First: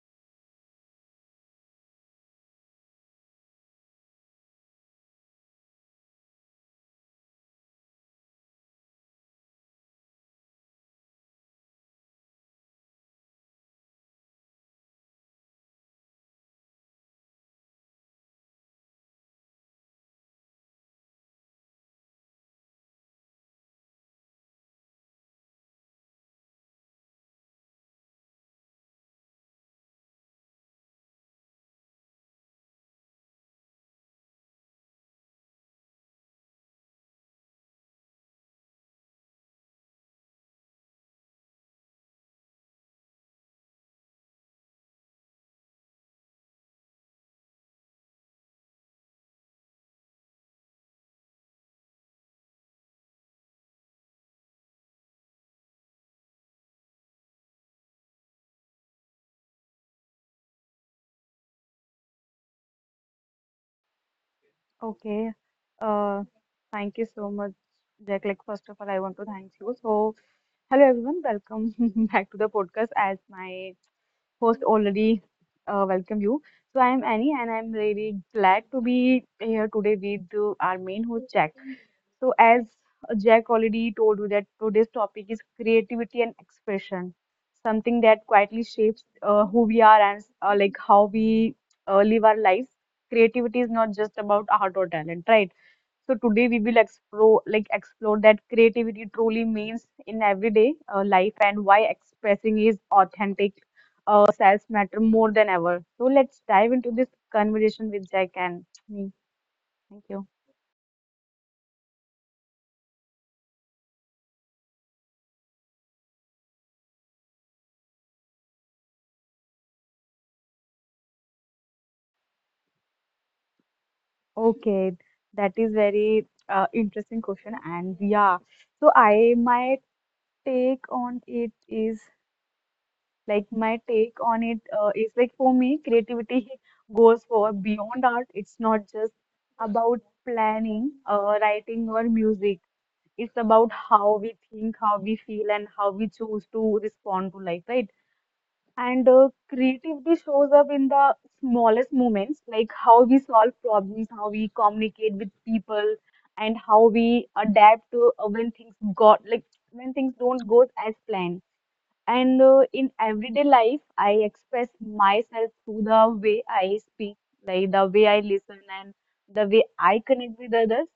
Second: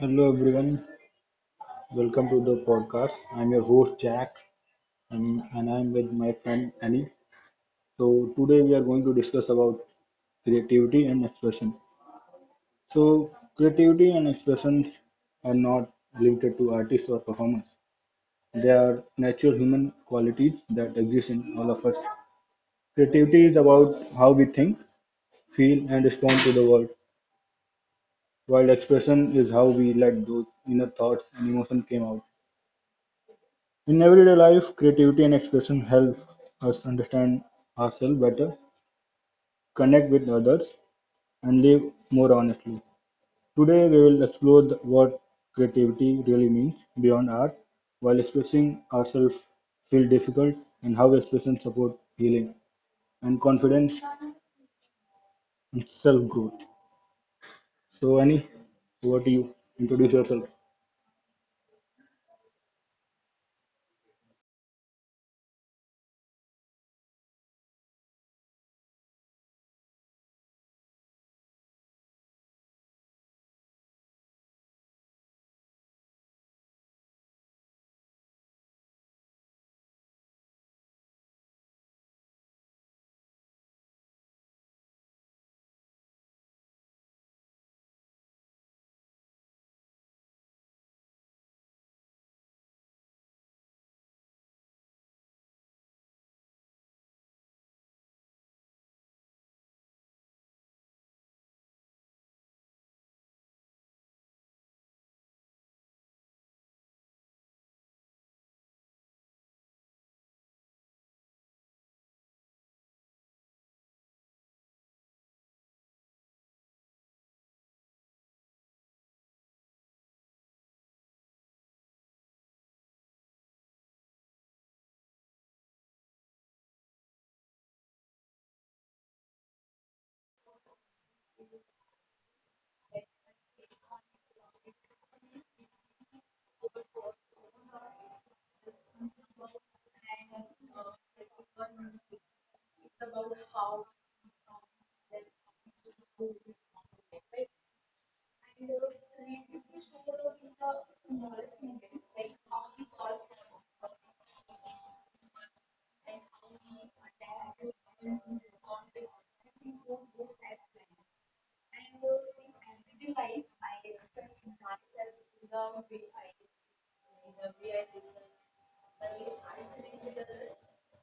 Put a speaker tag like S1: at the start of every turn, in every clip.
S1: Hello everyone, welcome to the podcast. I'm your host Jack and I'm with my friend Annie. So today we are going to discuss about creativity and expression. So creativity and expressions are not limited to artists or performers. They are natural human qualities that exist in all of us. Creativity is about how we think, feel and respond to the world, while expression is how we let those inner thoughts and emotions come out. In everyday life, creativity and expression help us understand ourselves better, connect with others, and live more honestly. Today, we will explore what creativity really means beyond art, while expressing ourselves feel difficult, and how expression support healing and confidence and self growth. So, Annie, over to you. Introduce yourself.
S2: Okay. Uh, Thank you so much, Jack. Like, first of all, I want to thank you. So, hello everyone. Welcome back to the podcast. As my host already welcomed you. So I am Annie, and I'm really glad to be here today with our main host Jack. So as Jack already told you that today's topic is creativity and expression, something that quietly shapes who we are and like how we live our lives. Creativity is not just about art or talent, right? So today we will explore explore that creativity truly means in everyday life and why expressing is authentic self matter more than ever. So let's dive into this conversation with Jack and me. Thank you. Okay, that is very interesting question, and yeah, so I my take on it is Like my take on it is like for me, creativity goes for beyond art. It's not just about planning, writing, or music. It's about how we think, how we feel, and how we choose to respond to life, right? And Creativity shows up in the smallest moments, like how we solve problems, how we communicate with people, and how we adapt to when things don't go as planned. And In everyday life, I express myself through the way I speak, like the way I listen and the way I connect with others.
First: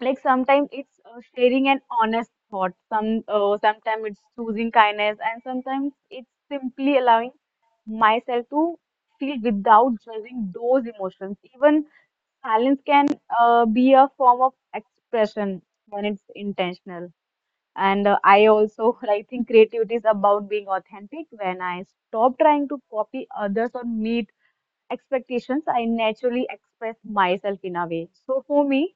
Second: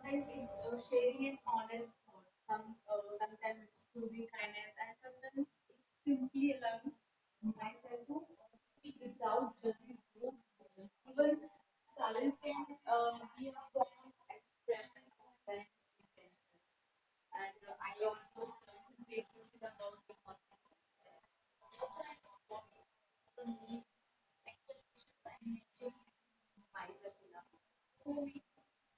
S2: Like sometimes it's sharing an honest thought, sometimes it's choosing kindness, and sometimes it's simply allowing myself to feel without judging those emotions. Even silence can be a form of expression when it's intentional. And I think creativity is about being authentic. When I stop trying to copy others or meet expectations, I naturally express myself in a way. So for me,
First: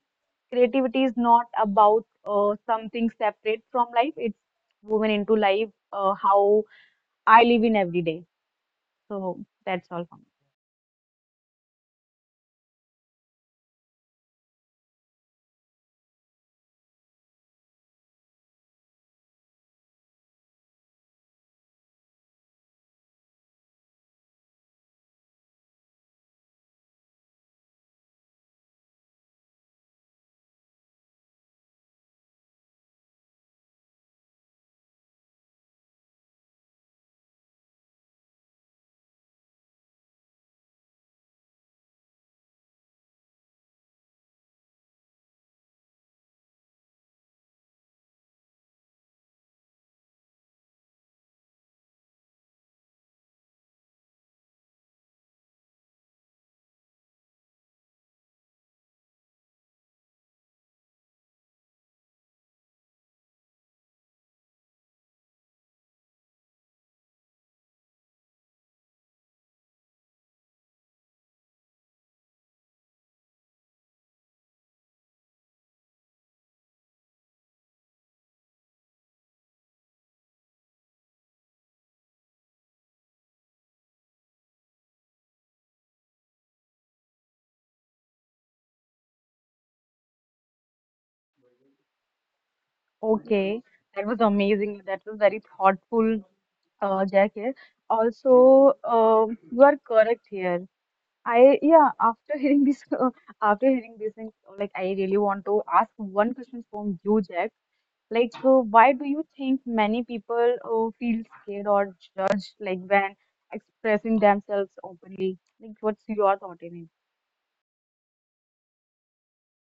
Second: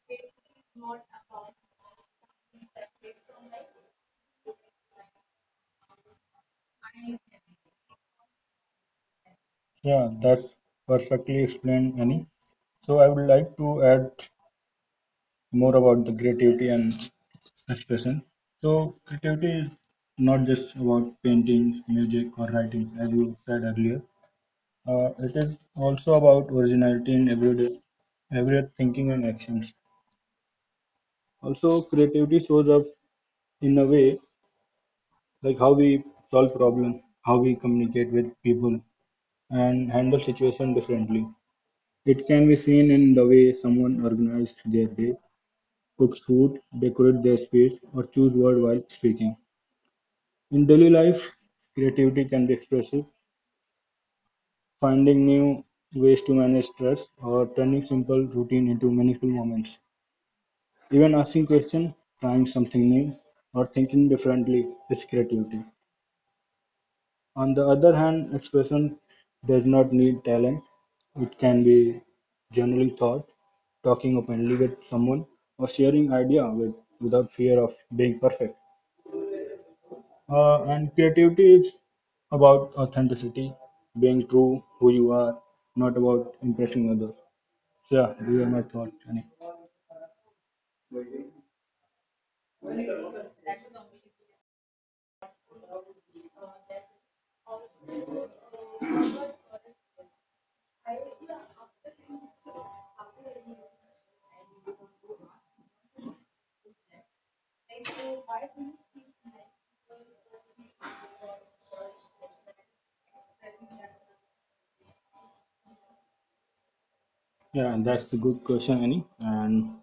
S2: creativity is not about something separate from life. It's woven into life, how I live in every day. So that's all
S1: Yeah,
S2: from me.
S1: that's perfectly explained, Annie. So I would like to add more about the creativity and expression. So creativity is not just about painting, music, or writing, as you said earlier. It is also about originality in everyday thinking and actions. Also, creativity shows up in a way like how we solve problems, how we communicate with people, and handle situations differently. It can be seen in the way someone organizes their day, cooks food, decorates their space, or choose word while speaking. In daily life, creativity can be expressive, finding new ways to manage stress or turning simple routine into meaningful moments. Even asking questions, trying something new, or thinking differently is creativity. On the other hand, expression does not need talent. It can be generally thought, talking openly with someone, or sharing idea without fear of being perfect. And creativity is about authenticity, being true who you are, not about impressing others. So, yeah, these are my thoughts, Annie.
S2: Oh, that was amazing. That was very thoughtful, Jack here. Also, you are correct here. I yeah, after hearing this after hearing these things, like I really want to ask one question from you, Jack. Like, why do you think many people feel scared or judged like when expressing themselves openly? Like, what's your thought in
S1: Yeah, and that's a good question, Annie. And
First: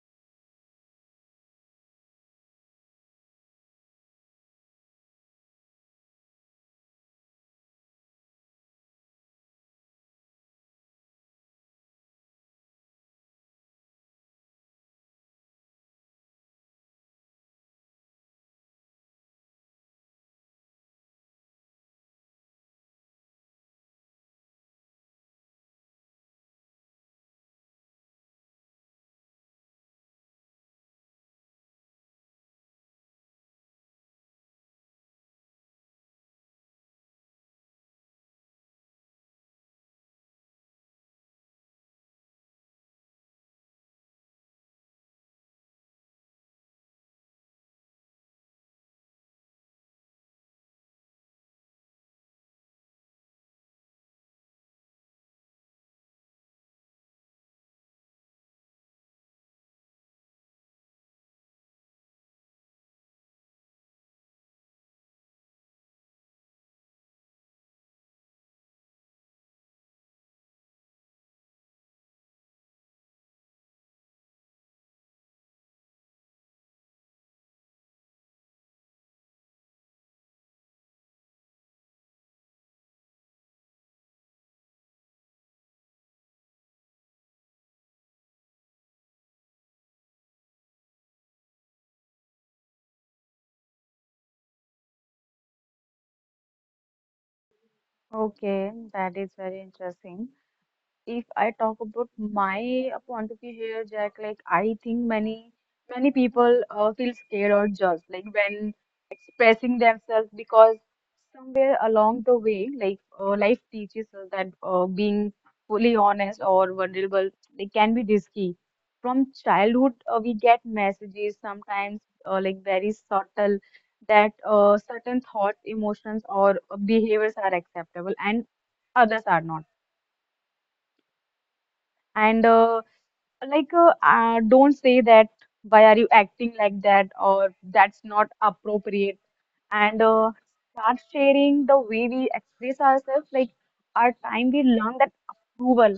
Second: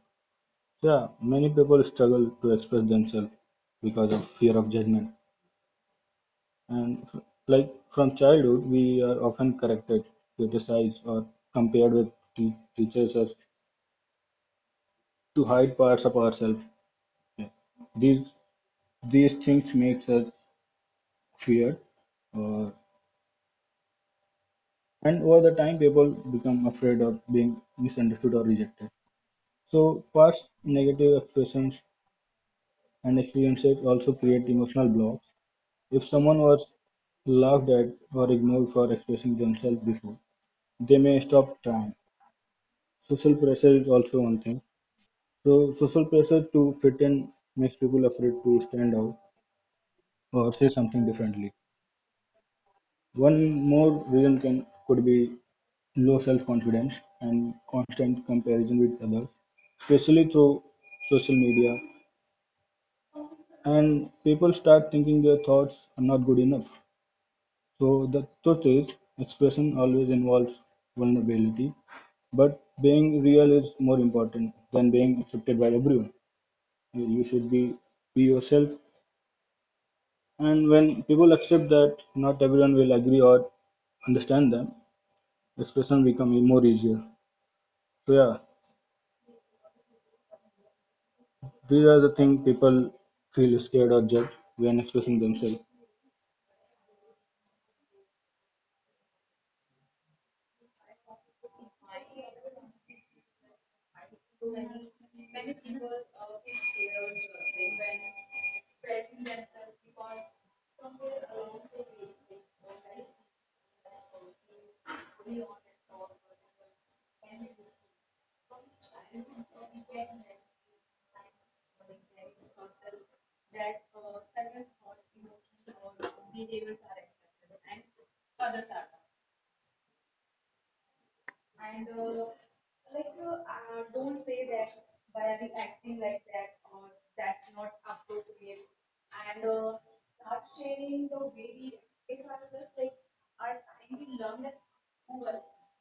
S1: yeah, many people struggle to express themselves because of fear of judgment. And like from childhood, we are often corrected, criticized, or compared with teachers as to hide parts of ourselves. Yeah. These these things makes us fear or and over the time people become afraid of being misunderstood or rejected. So past negative expressions and experiences also create emotional blocks. If someone was laughed at or ignored for expressing themselves before, they may stop trying. Social pressure is also one thing. So social pressure to fit in makes people afraid to stand out or say something differently. One more reason can could be low self-confidence, and constant comparison with others, especially through social media. And people start thinking their thoughts are not good enough. So the truth is, expression always involves vulnerability, but being real is more important than being accepted by everyone. You should be yourself, and when people accept that not everyone will agree or understand them, expression become more easier. So yeah, these are the things people feel scared or judged when expressing themselves.
S2: it? Okay, that is very interesting. If I talk about my point of view here, Jack, like I think many people feel scared or judged like when expressing themselves because somewhere along the way, like life teaches us that being fully honest or vulnerable they can be risky. From childhood, we get messages sometimes like very subtle that certain thoughts, emotions, or behaviors are acceptable and others are not. And don't say that. Why are you acting like that? Or that's not appropriate and start sharing the way we express ourselves, like our time we learn that approval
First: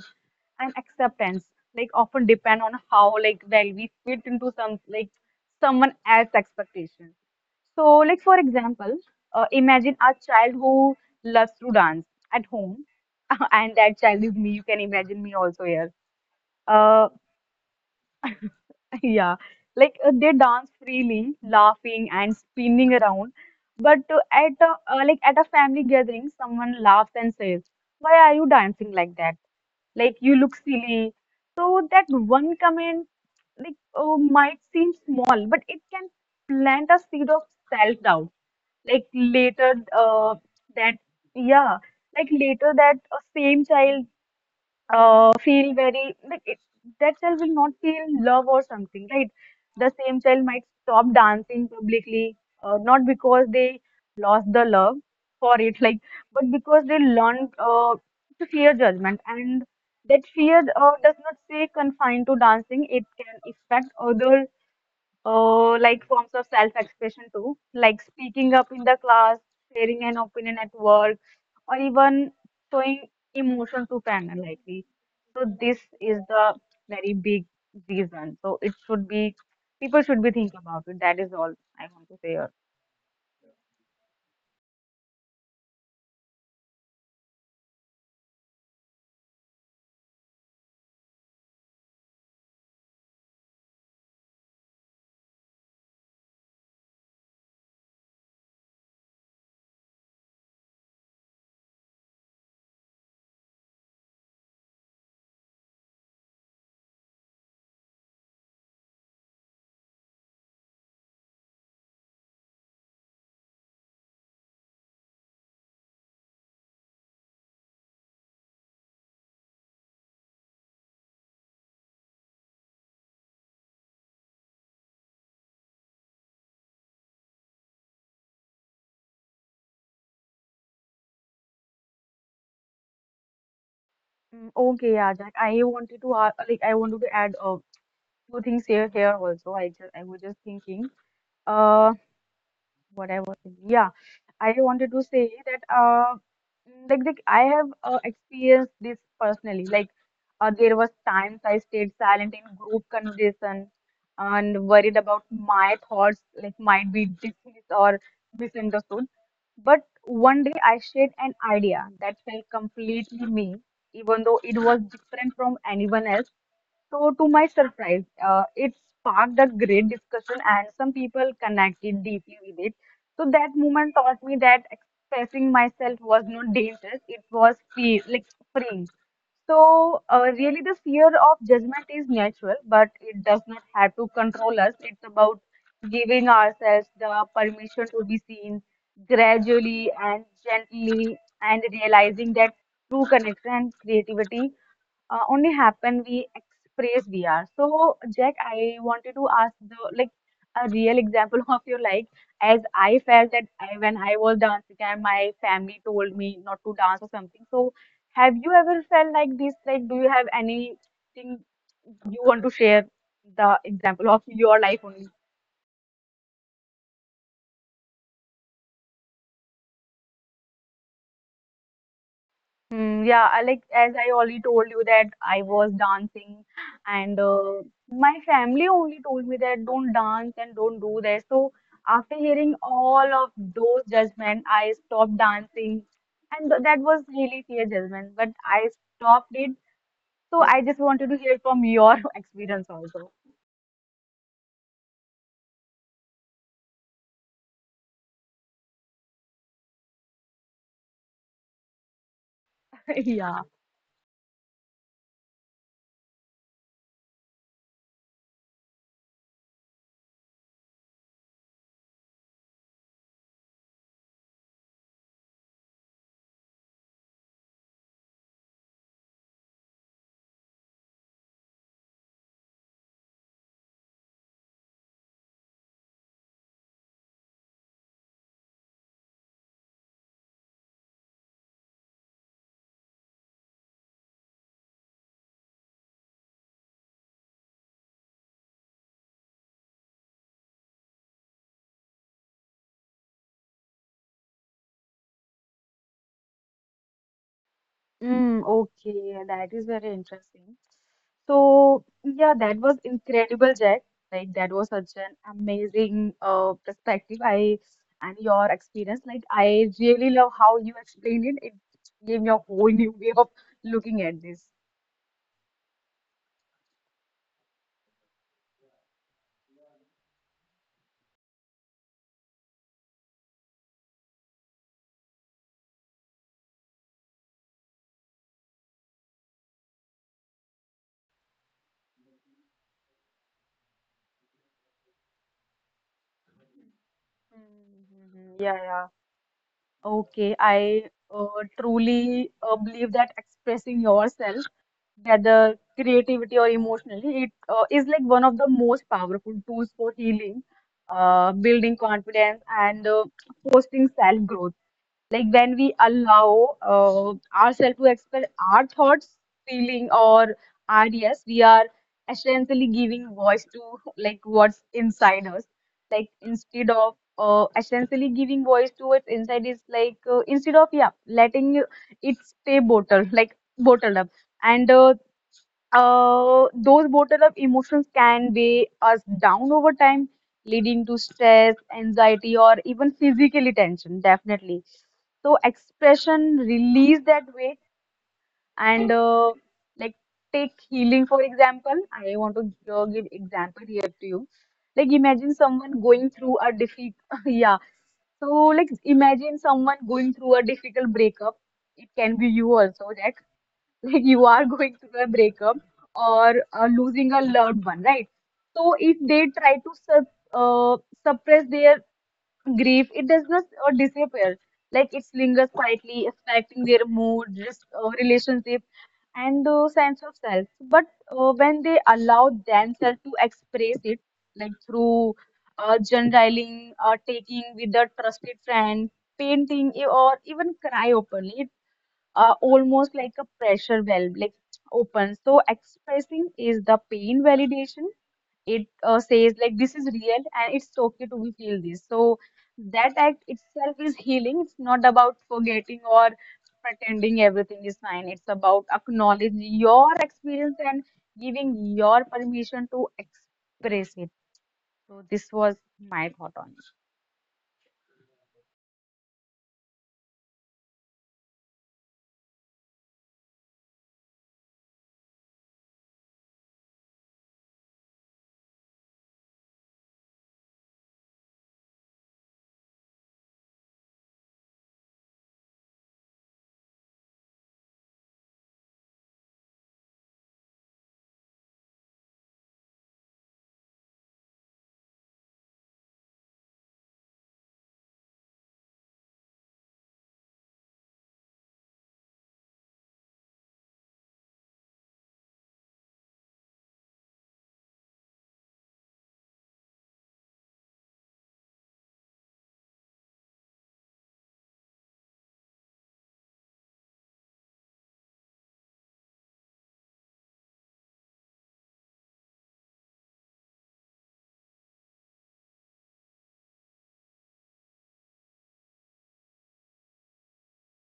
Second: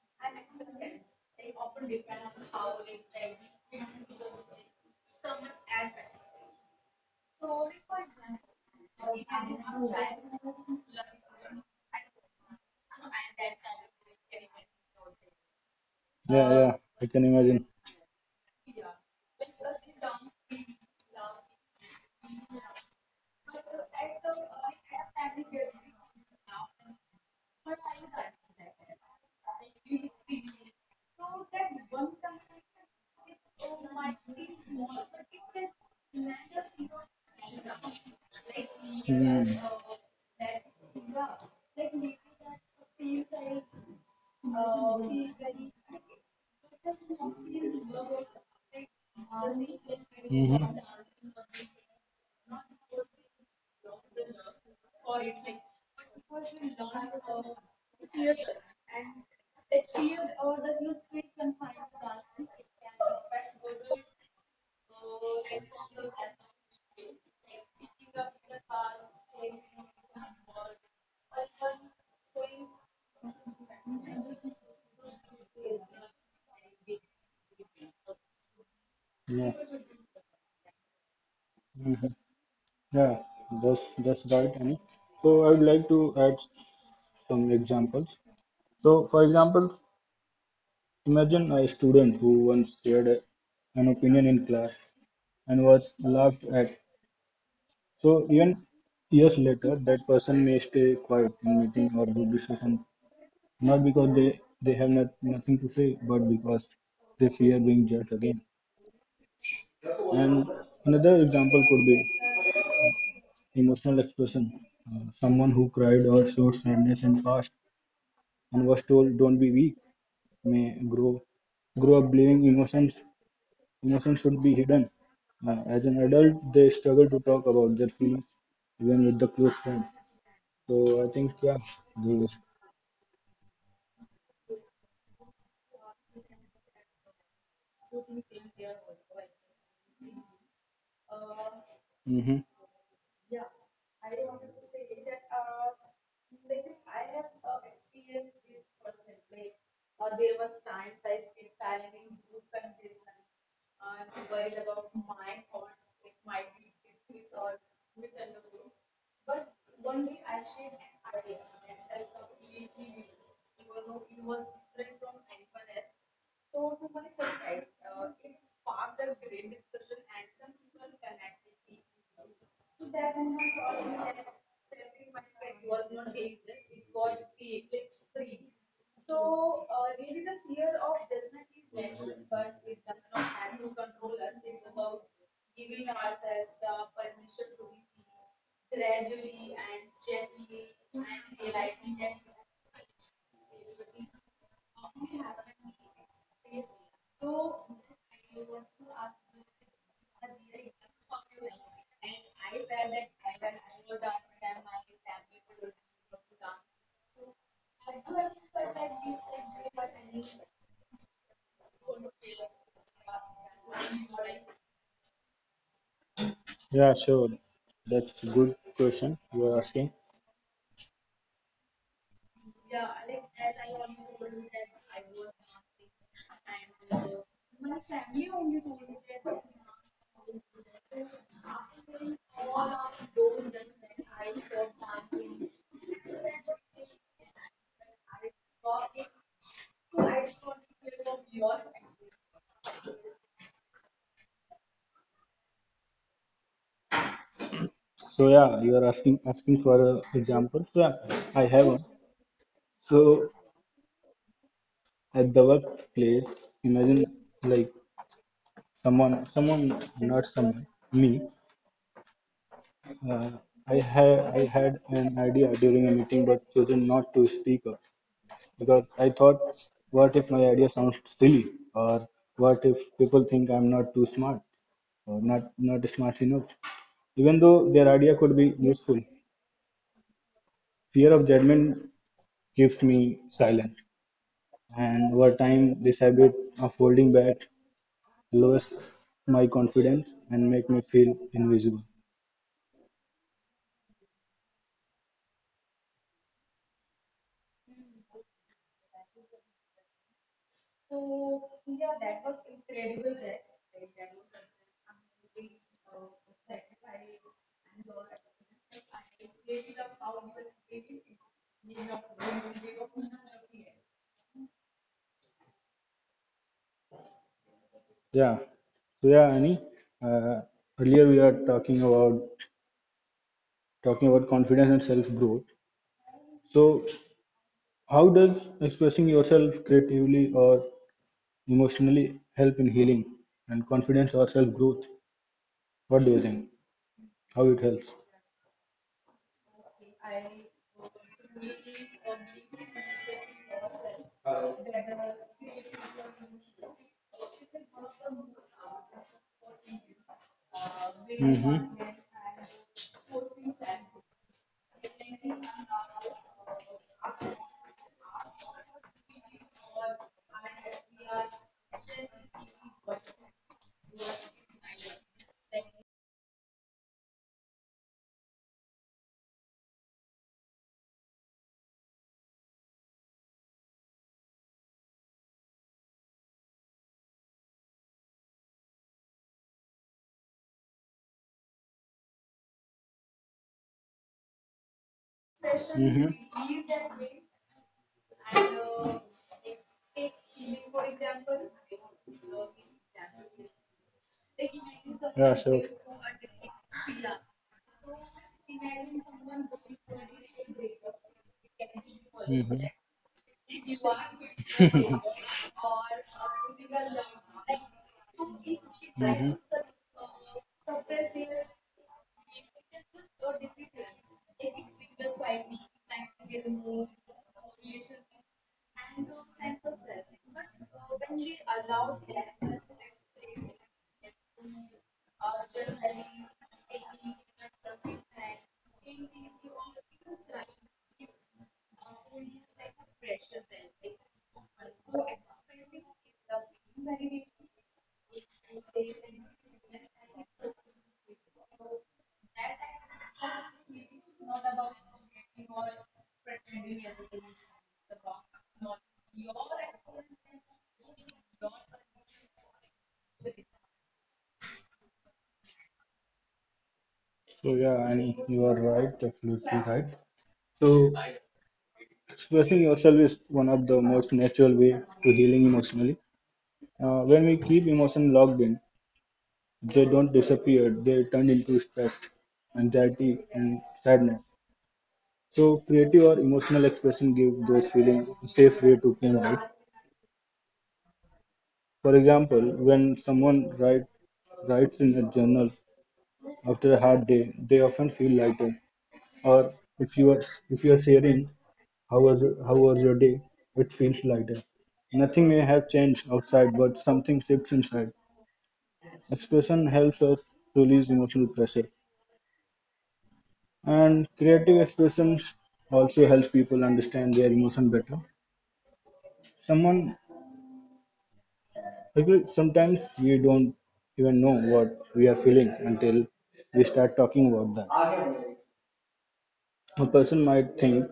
S2: and acceptance like often depend on how like well we fit into someone else's expectation. So like for example, imagine a child who loves to dance at home and that child is me, you can imagine me also here.
S1: Yeah, yeah, I
S2: Uh,
S1: can imagine.
S2: yeah, like they dance freely, laughing and spinning around. But at a family gathering, someone laughs and says, "Why are you dancing like that? Like you look silly." So that one comment, like might seem small, but plant a seed of self-doubt. Like later, that yeah, like later that same child feel very like it, that child will not feel love or something, right? Same child might stop dancing publicly, not because they lost the love for it, like, but because they learned to fear judgment. And fear doesn't find to dancing; it can affect other forms of self-expression too, like speaking up in the class, sharing an opinion at work, or even showing emotion to parents. So this is the very big reason. So it should be,
S1: Yeah.
S2: people should be thinking about it. That is all I
S1: Mhm.
S2: want to say.
S1: Yeah, that's right, Annie. So I would like to add some examples. So, for example, imagine a student who once shared an opinion in class and was laughed at. So even years later, that person may stay quiet in meeting or group discussion, not because they have nothing to say, but because they fear being judged again. And another example could be emotional expression. Someone who cried or showed sadness in past and was told, "Don't be weak," may grow up believing emotions should be hidden. As an adult, they struggle to talk about their feelings, even with the close friend. So I think yeah, the,
S2: Mm, okay, yeah, Jack. I wanted to ask, like, I wanted to add two things here also. I just, I was just thinking, uh,
S1: hmm
S2: what I was thinking. Yeah, I wanted to say that, like I have experienced this personally. Like, there was times I stayed silent in group conversation and worried about my thoughts, like, might be dismissed misunderstood. But one day I shared an idea that felt completely me, even though it was different from anyone else. So, to my surprise, it sparked a great discussion, and some people connected deeply with it and taught me that expressing myself was not dangerous. It was free, like freeing. So, really, the fear of judgment is natural, but it does not have to control us. It's about giving ourselves the permission to be seen gradually and gently, and realizing that true connection and creativity only happen we express we are. So, Jack, I wanted to ask the like a real example of your life, as I felt that when I was dancing and my family told me not to dance or something. So have you ever felt like this? Like, do you have anything you want to share, the example of your life only?
S1: yeah, sure. That's a good question you are asking.
S2: Mm, yeah, I like as I already told you that I was dancing, and my family only told me that don't dance and don't do that. So after hearing all of those judgment, I stopped dancing, and that was really fair judgment. But I stopped it. So I just wanted to hear from your experience also.
S1: So yeah, you are asking for an example. So yeah, I have one. So
S2: Yeah.
S1: at the workplace, imagine like someone, someone, not someone, me. Uh, I had an idea during a meeting, but chosen not to speak up, because I thought, what if my idea sounds silly, or what if people think I'm not too smart or not smart enough? Even though their idea could be useful, fear of judgment keeps me silent, and over time, this habit of holding back lowers my confidence and make me feel invisible.
S2: Mm, okay, that is very interesting. So yeah, that was incredible, Jack. Like that was such an amazing perspective. I and your experience. Like I really love how you explained it. It gave me a whole new way of looking at this.
S1: Yeah. So yeah, Annie. Uh, earlier we are talking about confidence and self growth. So how does expressing yourself creatively or emotionally help in healing and confidence or self growth? What do you think? How it helps?
S2: Mhm. Yeah, yeah. Okay, I truly believe that expressing yourself, whether creativity or emotionally, it is like one of the most powerful tools for healing,
S1: Hmm.
S2: building confidence, and fostering self growth. Like when we allow ourselves to express our thoughts, feeling, or ideas, we are essentially giving voice to like what's inside us. Like, instead of essentially giving voice to it inside is like instead of yeah letting it stay bottled like bottled up and those bottled up emotions can weigh us down over time, leading to stress, anxiety, or even physically tension, definitely. So expression,
S1: Mm-hmm.
S2: release them and take healing. For example, I want to give example here to you. Like
S1: Yeah,
S2: imagine
S1: sure.
S2: someone through a di- yeah. So like imagine someone going through a difficult breakup. It can be you
S1: Mm-hmm.
S2: also, Jack. Like you are going through a breakup or losing a loved one, right? So if
S1: mm-hmm.
S2: they uh, their grief, it does not disappear. Like it lingers quietly, affecting their mood, risk, relationship, and sense of self. But when they allow themselves to express it, like through journaling, or taking with a trusted friend, painting, or even cry openly, it almost like a pressure valve, like open. So expressing is the pain validation, it says like this is real and it's okay to we feel this. So that act itself is healing. It's not about forgetting or pretending everything is fine. It's about acknowledging your experience and giving your permission to express it. So this was my thought on it.
S1: So yeah, Annie, you are right, absolutely right. So expressing yourself is one of the most natural way to healing emotionally. When we keep emotion locked in, they don't disappear, they turn into stress, anxiety, and sadness. So, creative or emotional expression give those feelings a safe way to came out. For example, when someone writes in a journal after a hard day, they often feel lighter. Or if you are if you are sharing how was your day, it feels lighter. Nothing may have changed outside, but something shifts inside. Expression helps us release emotional pressure. And creative expressions also helps people understand their emotion better. Someone Sometimes we don't even know what we are feeling until we start talking about that. A person might think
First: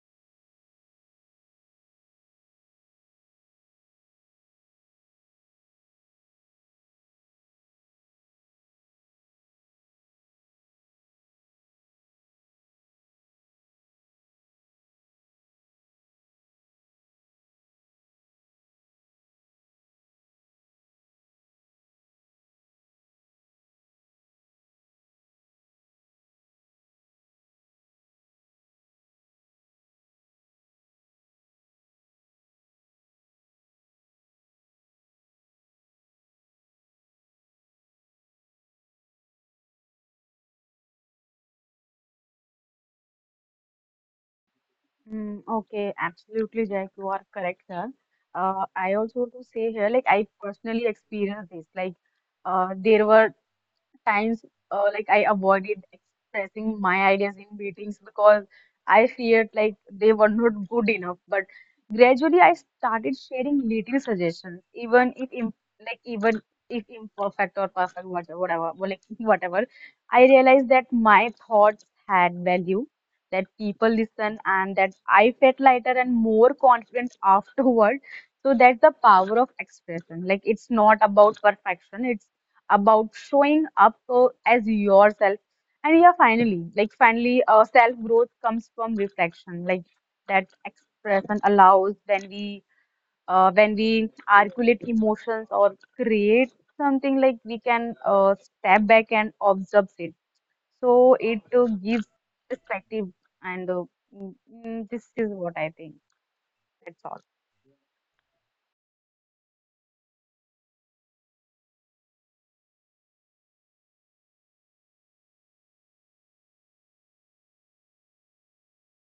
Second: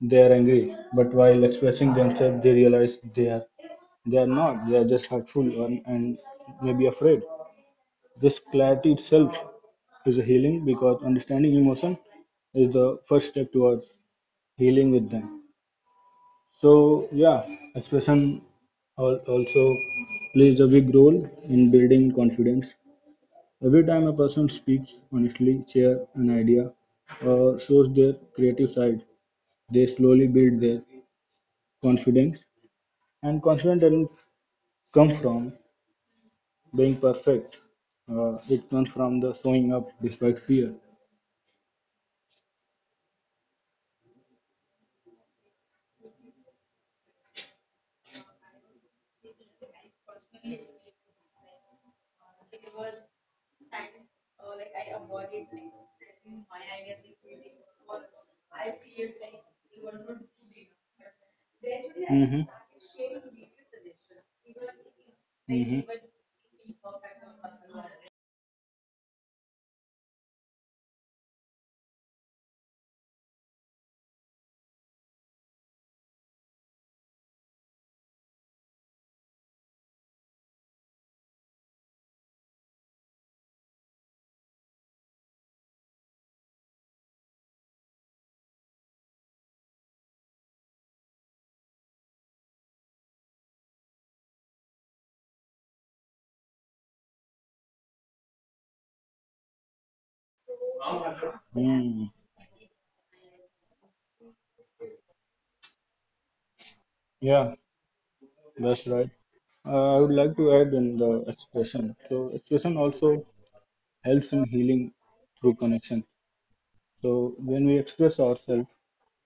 S1: they are angry, but while expressing themselves, they realize they are not. They are just hurtful and maybe afraid. This clarity itself is a healing because understanding emotion is the first step towards healing with them. So yeah, expression also plays a big role in building confidence. Every time a person speaks honestly, share an idea, or shows their creative side, they slowly build their confidence. And confidence doesn't come from being perfect. It comes from the showing up despite fear.
S2: Mm, okay, absolutely, Jack. You are correct here.
S1: Mm-hmm.
S2: I also want to say here, like I personally experienced this. Like, there were times like I avoided expressing my ideas in meetings because I feared like they were not good enough. But gradually I started sharing little suggestions, even if imperfect or perfect, whatever, whatever, well, like whatever. I realized that my thoughts had value, that people listen, and that I felt lighter and more confident afterward. So that's the power of expression. Like it's not about perfection. It's about showing up as yourself. And yeah, finally, self growth comes from reflection. Like that expression allows when we articulate emotions or create something like we can step back and observe it. So it
S1: Mm-hmm. Mm.
S2: gives perspective, and uh, mm, this is what I think. That's all.
S1: Yeah, that's right. I would like to add in the expression. So expression also helps in healing through connection. So when we express ourselves,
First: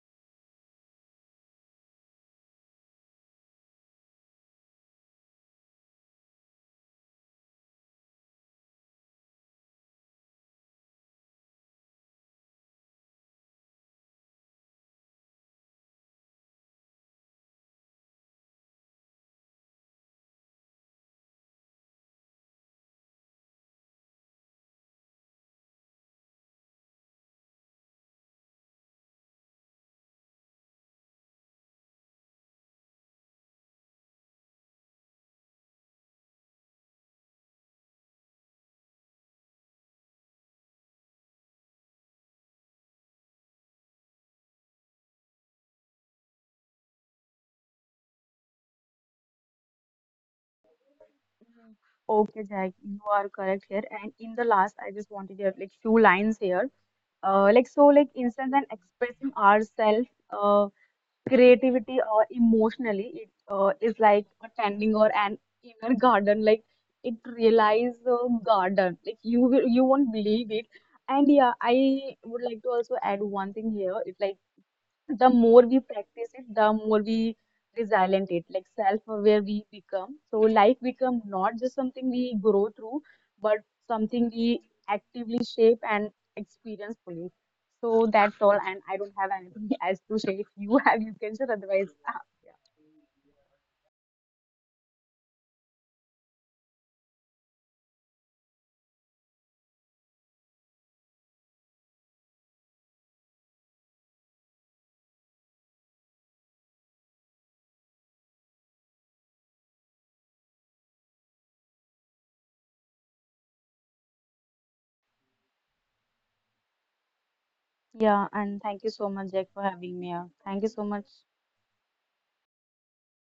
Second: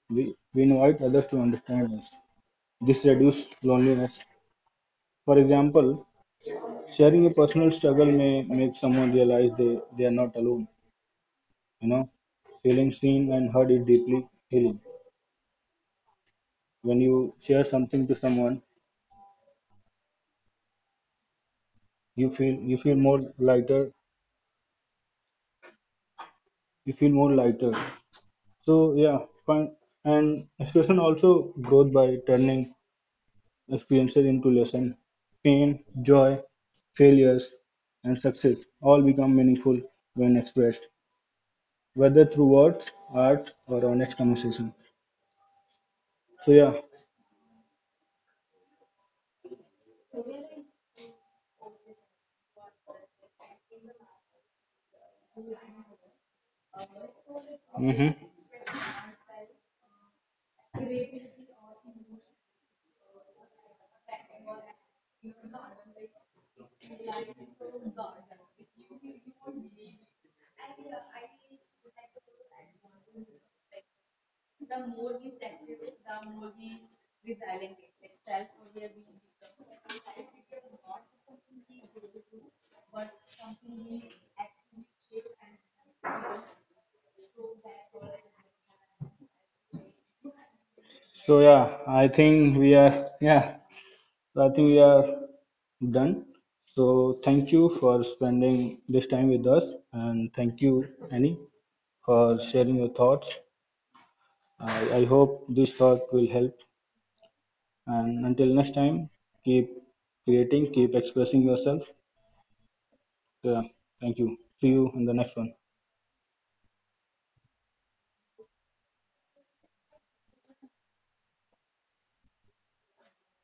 S1: we invite others to understand us. This reduces loneliness. For example, sharing a personal struggle may make someone realize they are not alone. You know, feeling seen and heard is deeply healing. When you share something to someone, you feel more lighter. You feel more lighter. So yeah, fun and expression also growth by turning experiences into lesson, pain, joy, failures, and success all become meaningful when expressed, whether through words, art, or honest conversation. So yeah,
S2: Okay, Jack, you are correct here. And in the last, I just wanted to have like few lines here. Like so,
S1: hmm.
S2: like in ourselves, creativity or emotionally, it is like attending or an inner garden. Like it realize a garden. Like you will, you won't believe it. And yeah, I would like to also add one thing here. It's like the more we practice, the more we is talented, like self-aware we become. So life become not just something we grow through, but something we actively shape and experience fully. So that's all, and I don't have anything else to say. If you have, you
S1: So
S2: can share.
S1: yeah,
S2: Otherwise,
S1: I think we are yeah, I think we are done. So thank you for spending this time with us, and thank you, Annie, for sharing your thoughts. I hope this talk will help. And until next time, keep creating, keep expressing yourself. Yeah, thank you. See you in the next one.
S2: yeah. And thank you so much, Jack, for having me here. Thank you so much.